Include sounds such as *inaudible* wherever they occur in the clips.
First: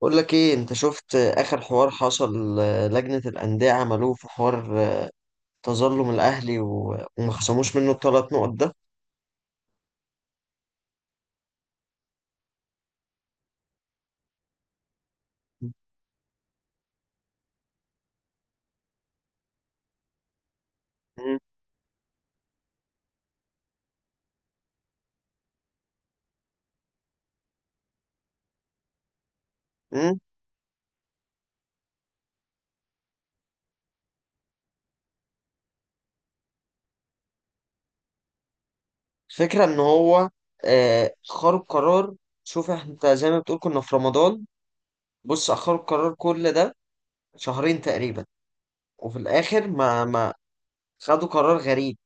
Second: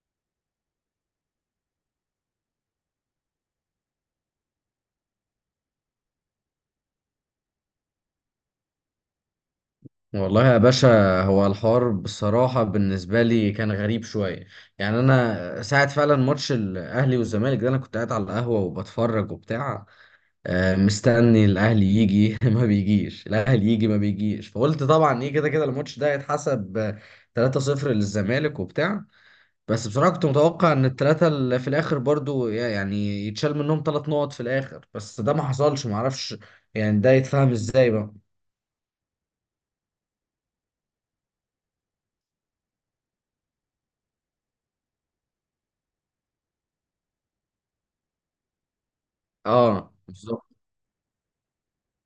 بقول لك ايه، انت شفت اخر حوار حصل؟ لجنة الأندية عملوه في حوار، تظلم الاهلي وما خصموش منه الثلاث نقط ده. والله يا باشا، هو الحوار بصراحة بالنسبة لي كان غريب شوية. يعني أنا ساعة فعلا ماتش الأهلي والزمالك ده أنا كنت قاعد على القهوة وبتفرج وبتاع. مم. مستني الأهلي يجي *laughs* ما بيجيش، الأهلي يجي ما بيجيش. فقلت طبعا إيه، كده كده الماتش ده هيتحسب 3-0 للزمالك وبتاع. بس بصراحة مم. كنت متوقع إن التلاتة اللي في الآخر برضو يعني يتشال منهم تلات نقط في الآخر، بس ده ما حصلش، معرفش. يعني ده يتفهم إزاي بقى. الفكرة ان هو اخروا القرار. شوف انت زي ما بتقول كنا في رمضان، بص اخروا القرار كل ده شهرين تقريبا، وفي الاخر اه، ما بالظبط. خدوا قرار غريب.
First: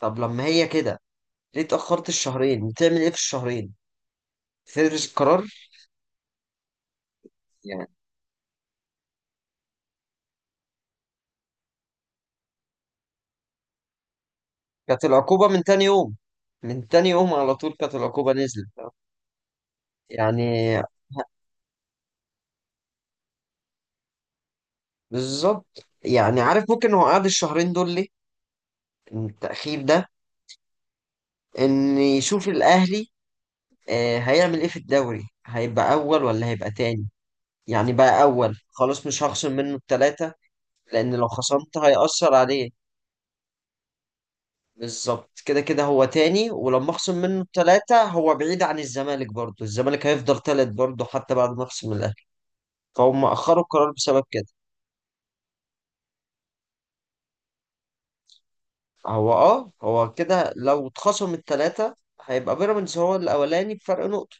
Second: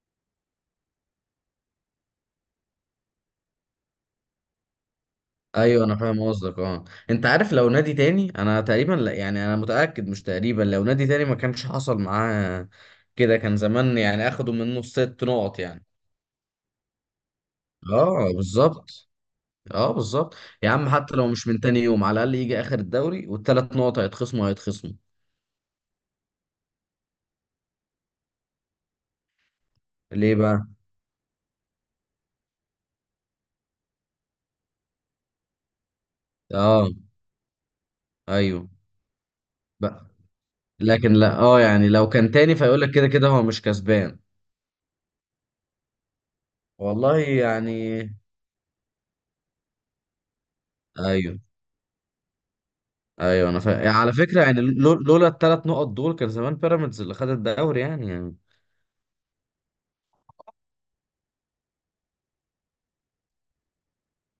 طب لما هي كده ليه اتأخرت الشهرين؟ بتعمل ايه في الشهرين؟ تدرس القرار؟ ايوه انا فاهم قصدك، اه. انت عارف لو نادي تاني انا تقريبا لا، يعني انا متاكد مش تقريبا، لو نادي تاني ما كانش حصل معاه كده. كان زمان يعني اخدوا منه كانت ست العقوبة نقط من تاني يعني. يوم، من تاني يوم على طول كانت العقوبة اه، نزلت بالظبط. اه، بالظبط. يا يعني. عم حتى لو مش من تاني يوم على الاقل يجي اخر الدوري والثلاث نقط هيتخصموا هيتخصموا. بالظبط، يعني عارف ممكن هو قعد الشهرين دول ليه؟ التأخير ده ليه بقى. إن يشوف الأهلي هيعمل إيه في الدوري، هيبقى أول ولا هيبقى اه، تاني. يعني بقى أول ايوه، خلاص مش هخصم منه بقى. التلاتة، لكن لأن لو لا، خصمت يعني لو كان هيأثر تاني عليه. فيقول لك كده كده هو مش كسبان. بالظبط، كده كده هو تاني، ولما أخصم والله منه التلاتة يعني. هو بعيد عن الزمالك، برضه الزمالك هيفضل تالت برضه حتى ايوه. بعد ما أخصم الأهلي. فهم ايوه انا أخروا فاهم، يعني القرار على بسبب فكره كده. يعني لولا الثلاث نقط دول كان زمان بيراميدز اللي خد الدوري، يعني يعني. هو كده، لو اتخصم التلاتة هيبقى بيراميدز هو الأولاني بفرق نقطة.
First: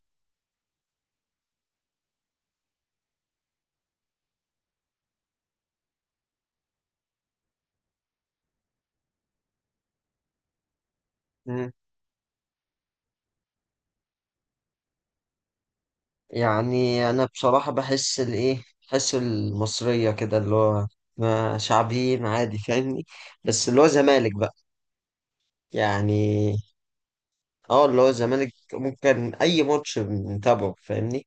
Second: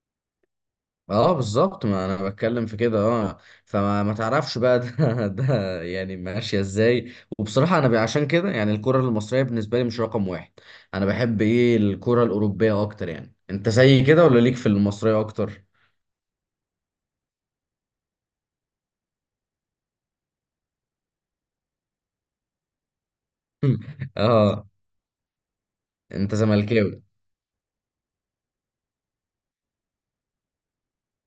اه، بالظبط، ما انا بتكلم في كده، اه. فما ما تعرفش بقى ده *laughs* ده يعني ماشيه ازاي. وبصراحه انا عشان كده يعني الكره المصريه بالنسبه لي مش رقم واحد. انا بحب مم. ايه الكره الاوروبيه اكتر، يعني انت زي كده ولا ليك في المصريه اكتر؟ يعني أنا بصراحة بحس الإيه، بحس المصرية كده اللي هو شعبيين، عادي فاهمني؟ بس اللي هو *laughs* زمالك بقى، اه. انت يعني زملكاوي؟ اه اللي هو الزمالك ممكن أي ماتش نتابعه فاهمني.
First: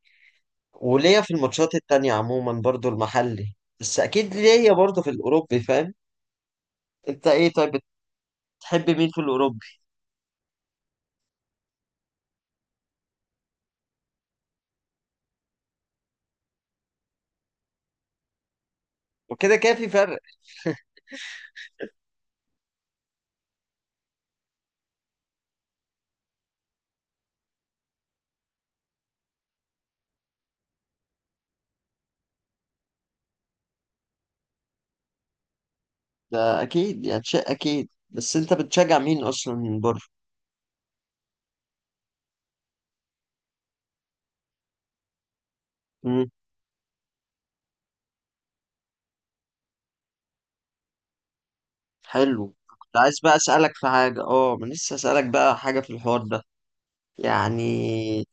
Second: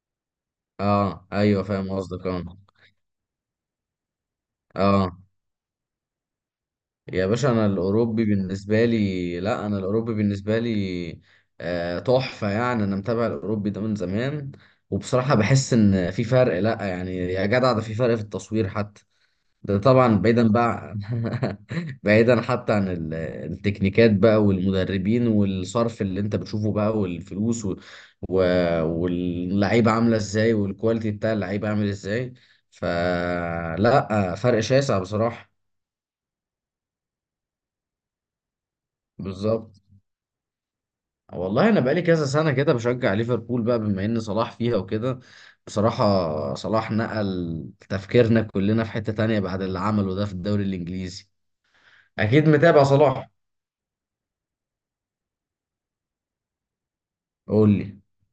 وليا اه، في ايوه الماتشات فاهم التانية قصدك، اه. عموما برضو المحلي، بس أكيد ليا برضو في اه، الأوروبي، فاهم؟ يا أنت باشا إيه انا طيب؟ الاوروبي بالنسبه بتحب مين في لي، الأوروبي؟ لا انا الاوروبي بالنسبه لي تحفه يعني. انا متابع الاوروبي ده من زمان، وبصراحه بحس ان في فرق، لا يعني يا جدع ده في فرق في التصوير حتى. وكده كده ده في طبعا فرق. بعيدا بقى. *laughs* بعيدا حتى عن التكنيكات بقى، والمدربين، والصرف اللي انت بتشوفه بقى، والفلوس و... و... واللعيبه عامله ازاي، والكواليتي بتاع اللعيبه عامل ازاي. فلا فرق شاسع بصراحه. ده اكيد يعني، شيء اكيد، بس انت بتشجع مين اصلا من بالظبط. بره؟ والله انا بقالي كذا سنه كده بشجع ليفربول بقى، بما ان صلاح فيها وكده. امم بصراحه صلاح نقل تفكيرنا كلنا في حته تانية بعد اللي عمله ده في الدوري الانجليزي. اكيد حلو، متابع كنت عايز صلاح. بقى اسالك في حاجه، ما لسه اسالك بقى حاجه في الحوار ده. قول لي. يعني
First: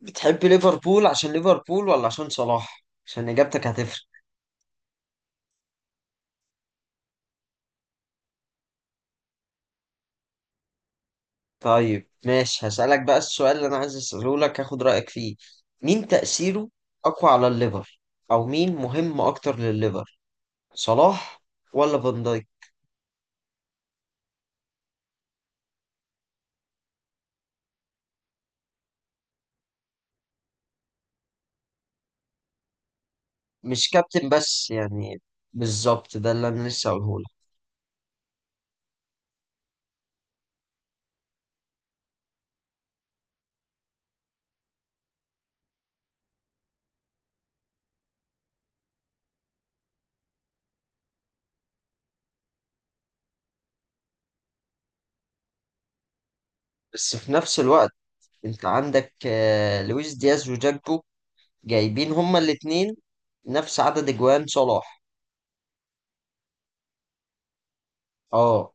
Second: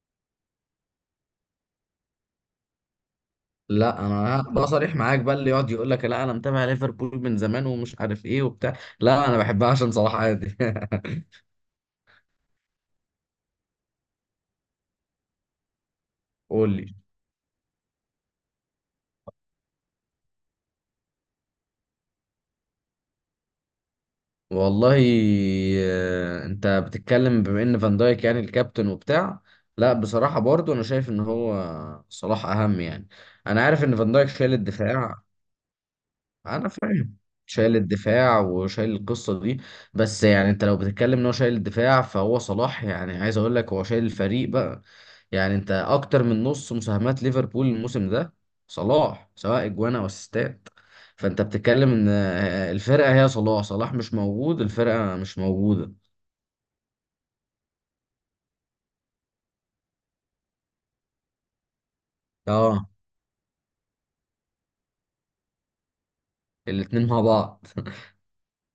بتحب ليفربول عشان ليفربول ولا عشان صلاح؟ عشان اجابتك لا هتفرق. انا بقى صريح معاك بقى، اللي يقعد يقول لك لا انا متابع ليفربول من زمان ومش عارف ايه وبتاع، لا انا بحبها عشان صلاح عادي. *laughs* طيب ماشي، هسالك بقى السؤال اللي انا عايز اساله لك هاخد رايك فيه. مين تاثيره قول لي. اقوى على الليفر، او مين مهم اكتر للليفر، صلاح ولا فان دايك؟ والله. انت بتتكلم بما ان فان دايك يعني الكابتن وبتاع. لا بصراحة برضو انا شايف ان هو صلاح اهم يعني. انا عارف مش ان فان دايك كابتن شايل بس يعني. الدفاع. بالظبط، ده اللي انا انا لسه فاهم. هقوله. شايل الدفاع وشايل القصة دي، بس يعني انت لو بتتكلم ان هو شايل الدفاع فهو صلاح يعني عايز اقول لك هو شايل الفريق بقى. يعني انت اكتر من نص مساهمات ليفربول الموسم ده صلاح، سواء اجوان او اسيستات. فانت بتتكلم ان الفرقه هي صلاح، صلاح مش موجود الفرقه مش موجوده. بس في نفس الوقت انت عندك لويس دياز وجاكبو، جايبين هما اه. الاتنين نفس عدد اجوان صلاح. الاتنين مع بعض. *laughs* اه.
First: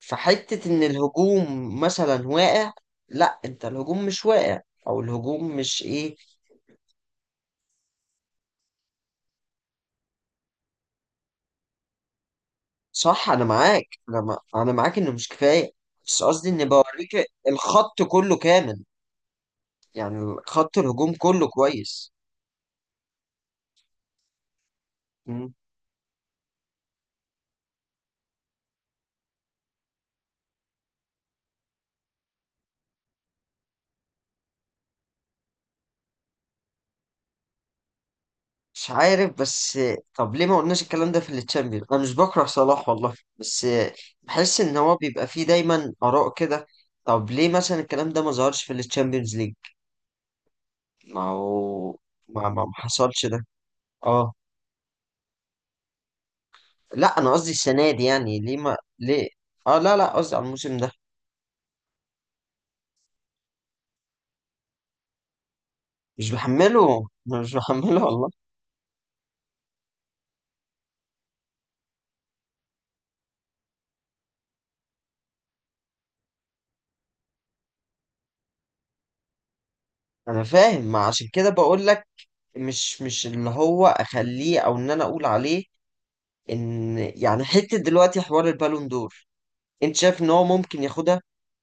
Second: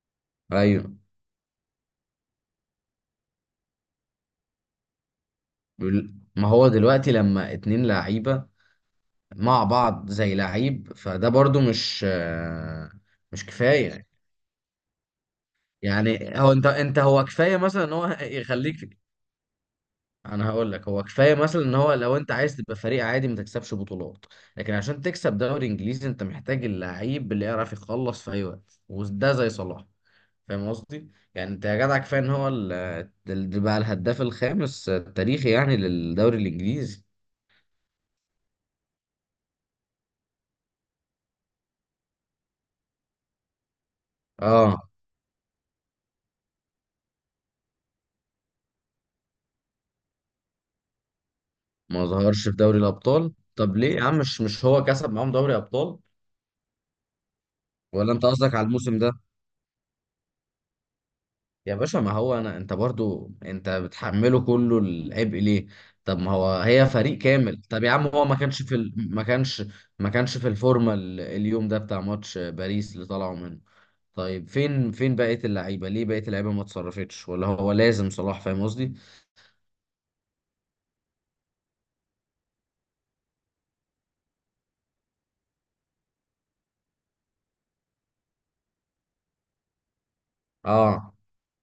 فحتة ان ايوه. الهجوم مثلا واقع، لا انت الهجوم مش واقع، او الهجوم مش ايه. ما هو دلوقتي لما اتنين لعيبه مع بعض زي لعيب فده برضو مش، صح انا مش معاك، كفايه. انا معاك انه مش كفاية. بس يعني قصدي هو انت ان انت بوريك، هو كفايه مثلا ان الخط هو كله كامل، يخليك. يعني انا هقول خط لك هو الهجوم كفايه كله مثلا ان هو كويس. لو انت عايز تبقى فريق عادي ما تكسبش بطولات. لكن عشان تكسب دوري انجليزي انت محتاج اللعيب اللي يعرف يخلص في اي وقت، وده زي صلاح. فاهم قصدي، يعني انت يا جدع كفايه ان هو بقى الهداف الخامس التاريخي يعني للدوري الانجليزي. مش عارف بس، طب ليه ما قلناش الكلام ده في التشامبيون؟ انا مش بكره صلاح والله، بس بحس ان اه، هو بيبقى فيه دايما اراء كده. طب ليه مثلا الكلام ده ما ظهرش في التشامبيونز ليج؟ ما هو ما ظهرش ما في ما ما دوري حصلش الابطال، ده. طب ليه يا عم، اه، مش هو كسب معاهم دوري ابطال. لا انا قصدي السنه دي، ولا انت يعني قصدك ليه على ما الموسم ده. ليه اه، لا لا، قصدي على الموسم ده. يا باشا ما هو انا، انت برضو انت بتحمله كله العبء ليه؟ طب مش ما هو هي بحمله، فريق مش كامل. طب يا بحمله عم هو والله. ما كانش في ما كانش، ما كانش في الفورمه اليوم ده بتاع ماتش باريس اللي طلعوا منه. طيب فين بقيه اللعيبه، ليه بقيه اللعيبه ما اتصرفتش ولا هو لازم صلاح؟ فاهم قصدي. انا فاهم، ما عشان كده بقول لك. مش اللي هو اخليه او ان انا اقول عليه، ان يعني حته دلوقتي حوار البالون دور. انت شايف ان هو ممكن اه، ياخدها؟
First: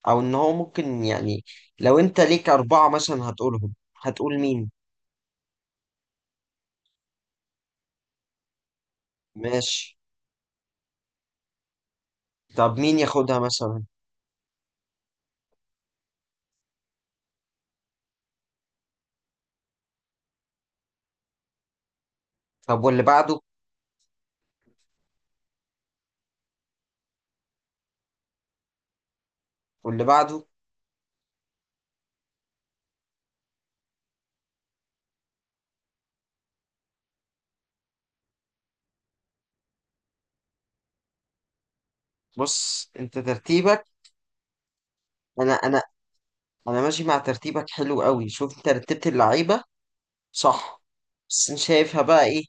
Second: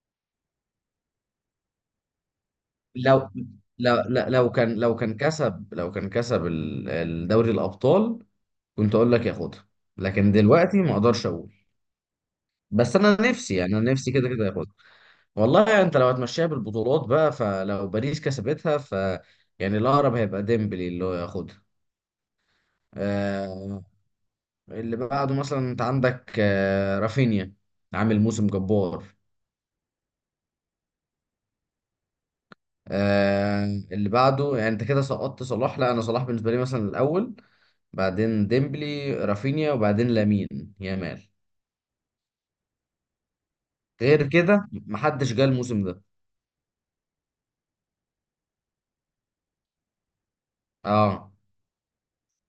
او ان هو ممكن يعني، لو انت ليك اربعة مثلا لو هتقولهم، لو لا- هتقول مين؟ لو كان كسب الدوري الابطال كنت اقول لك ياخدها. ماشي. لكن دلوقتي ما اقدرش اقول. طب بس مين انا ياخدها نفسي يعني مثلا؟ انا نفسي كده كده ياخدها. والله يعني انت لو هتمشيها بالبطولات بقى فلو باريس كسبتها ف... يعني الاقرب هيبقى ديمبلي اللي هو ياخدها. طب واللي بعده؟ آه اللي بعده مثلا انت عندك رافينيا، عامل موسم جبار. واللي بعده؟ آه اللي بعده يعني، انت كده سقطت صلاح، لا انا صلاح بالنسبه لي مثلا الاول، بعدين ديمبلي رافينيا وبعدين لامين يامال، بص انت ترتيبك، غير كده محدش جه انا انا الموسم ده. انا ماشي مع ترتيبك، حلو قوي. شوف انت رتبت اللعيبة صح؟ اه، بس انا شايفها بقى ايه،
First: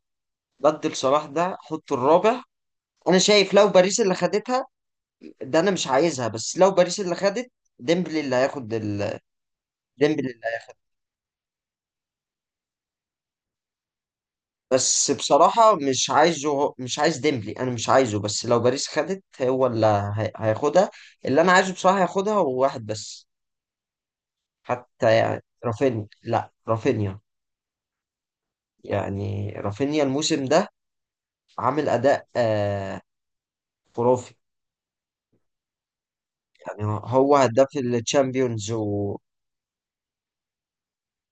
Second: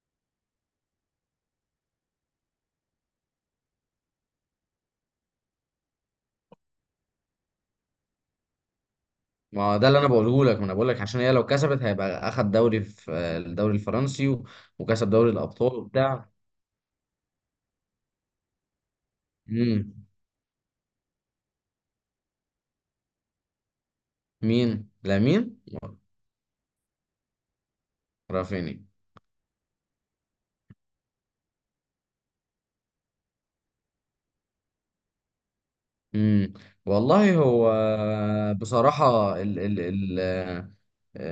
بدل صلاح ده حط الرابع. انا شايف لو باريس اللي خدتها، ده انا مش عايزها، بس لو باريس اللي خدت ديمبلي اللي هياخد ما هو ده اللي انا ديمبلي. بقوله لك، ما انا بقول لك عشان هي لو كسبت هيبقى اخد دوري في الدوري الفرنسي وكسب بس دوري الابطال بصراحة، وبتاع. مش عايز ديمبلي، أنا مش عايزه. بس لو باريس خدت هو اللي امم. هياخدها. اللي أنا عايزه بصراحة هياخدها هو واحد بس. مين، حتى يعني لامين؟ رافينيا، لا رافينيا، رافيني. يعني رافينيا الموسم ده عامل أداء خرافي. امم. يعني هو والله هداف هو، الشامبيونز، ومن بصراحة ال ال ال آه،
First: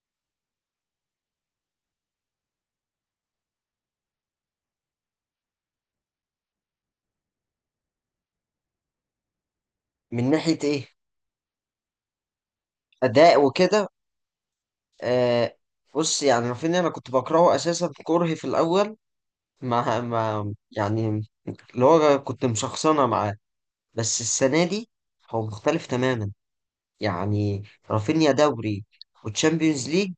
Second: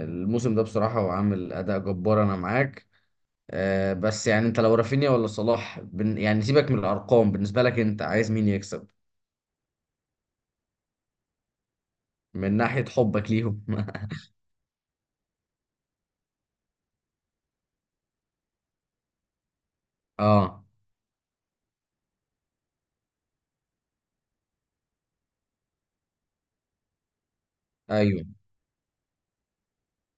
الموسم ده بصراحة هو عامل اداء جبار، انا معاك. بس يعني انت لو رافينيا ولا صلاح، بن يعني سيبك من الارقام، بالنسبة لك انت عايز مين يكسب. ناحية إيه؟ من ناحية حبك أداء ليهم. وكده *laughs* آه بص. يعني رافينيا، أنا كنت بكرهه أساسا، كرهي في الأول ما اه، يعني اللي هو كنت مشخصنة معاه. بس السنة دي هو مختلف تماما، يعني ايوه. رافينيا دوري وتشامبيونز ليج،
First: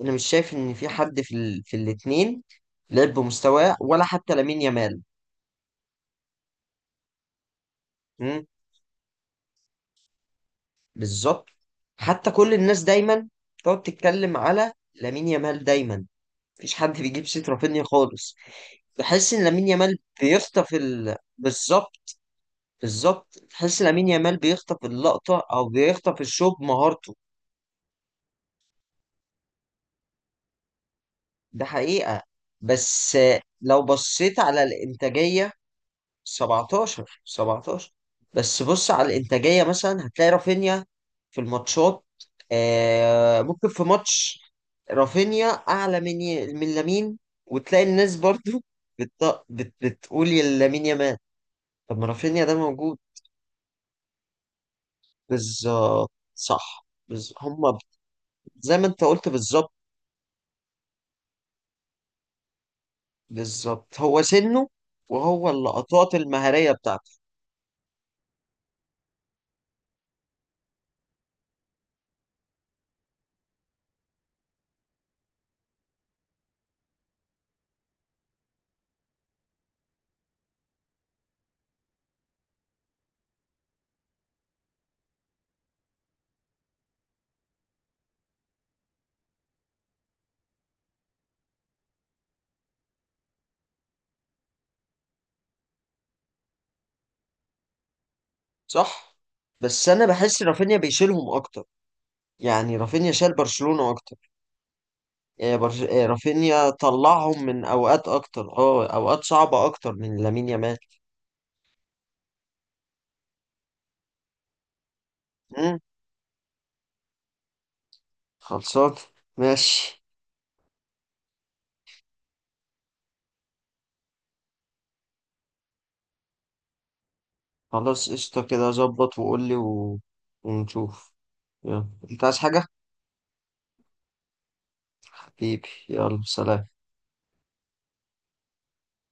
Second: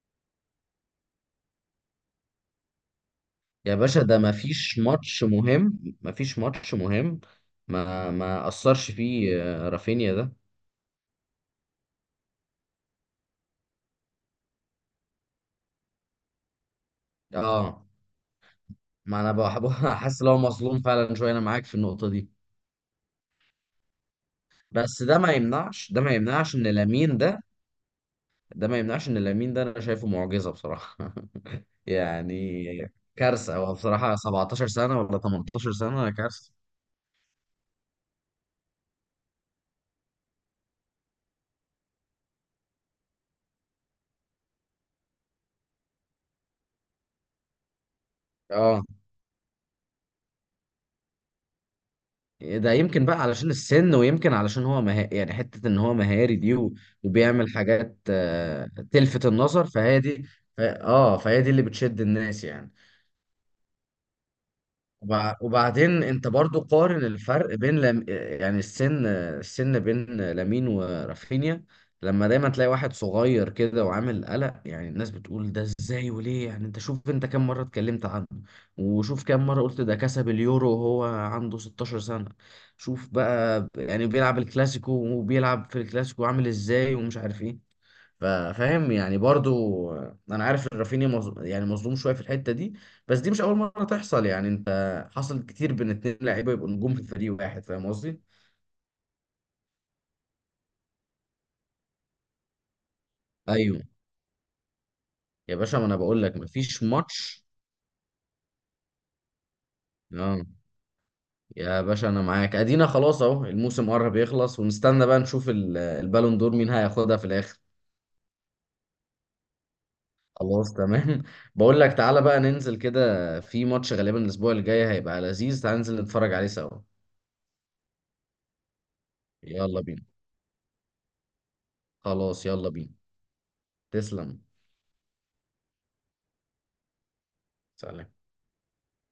انا مش شايف ان في حد في في الاتنين لعب يا بمستواه، باشا ولا ده ما حتى لامين فيش يامال. ماتش مهم، ما فيش ماتش مهم ما مم، ما اثرش فيه رافينيا ده. بالظبط. حتى كل الناس دايما تقعد تتكلم على لامين يامال دايما، مفيش حد بيجيب سيرة رافينيا اه، خالص. ما انا بحس ان لامين بحب. *laughs* يامال حاسس ان هو بيخطف مظلوم فعلا شويه، انا معاك في النقطه بالظبط. دي. بالظبط، بحس لامين يامال بيخطف بس ده ما اللقطة او يمنعش، ده ما بيخطف يمنعش الشوط ان بمهارته. لامين ده، ده ما يمنعش ان لامين ده انا شايفه معجزه بصراحه. ده *laughs* حقيقة. يعني بس كارثه هو لو بصراحه، بصيت على 17 سنه ولا الإنتاجية، 18 سنه، كارثه. 17، 17. بس بص على الإنتاجية مثلا، هتلاقي رافينيا في الماتشات، ممكن في ماتش رافينيا أعلى من من لامين. وتلاقي الناس برضو اه، بتقول يا لامين يامال، طب ما رافينيا ده ده موجود. يمكن بقى علشان السن، ويمكن علشان هو يعني حتة ان هو بالظبط مهاري دي و... صح، وبيعمل حاجات زي ما أنت تلفت قلت، النظر بالظبط. فهي دي. ف... اه فهي دي اللي بتشد الناس يعني. بالظبط هو سنه، وهو وبعدين اللقطات انت برضو المهارية قارن بتاعته. الفرق بين لم... يعني السن بين لامين ورافينيا. لما دايما تلاقي واحد صغير كده وعامل قلق يعني، الناس بتقول ده ازاي وليه، يعني انت شوف، انت كم مرة اتكلمت عنه، وشوف كم مرة قلت ده كسب اليورو وهو عنده 16 سنة، شوف بقى يعني بيلعب الكلاسيكو وبيلعب في الكلاسيكو عامل ازاي ومش عارف ايه. فاهم يعني برضو. انا عارف ان رافينيا يعني مظلوم شويه في الحته دي، بس دي مش اول مره تحصل، يعني انت حصل كتير بين اتنين لعيبه يبقوا نجوم في فريق واحد. فاهم قصدي. صح. بس انا بحس رافينيا بيشيلهم اكتر، يعني رافينيا شال ايوه. برشلونة اكتر. آه، يا باشا برش... ما انا آه، بقول لك رافينيا مفيش طلعهم ماتش. من اوقات اكتر، اوقات صعبة اكتر من اه. لامين يامال. يا باشا انا معاك، ادينا خلاص اهو الموسم قرب يخلص، ونستنى بقى نشوف مم، البالون دور مين هياخدها في الاخر. خلصان ماشي. خلاص تمام. *laughs* بقول لك تعالى بقى ننزل كده في ماتش غالبا الاسبوع الجاي هيبقى لذيذ، تعالى ننزل نتفرج عليه سوا. خلاص قشطة كده، ظبط وقول لي يلا بينا. ونشوف. يلا، انت عايز خلاص حاجة؟ يلا بينا. تسلم. حبيبي يلا سلام. سلام.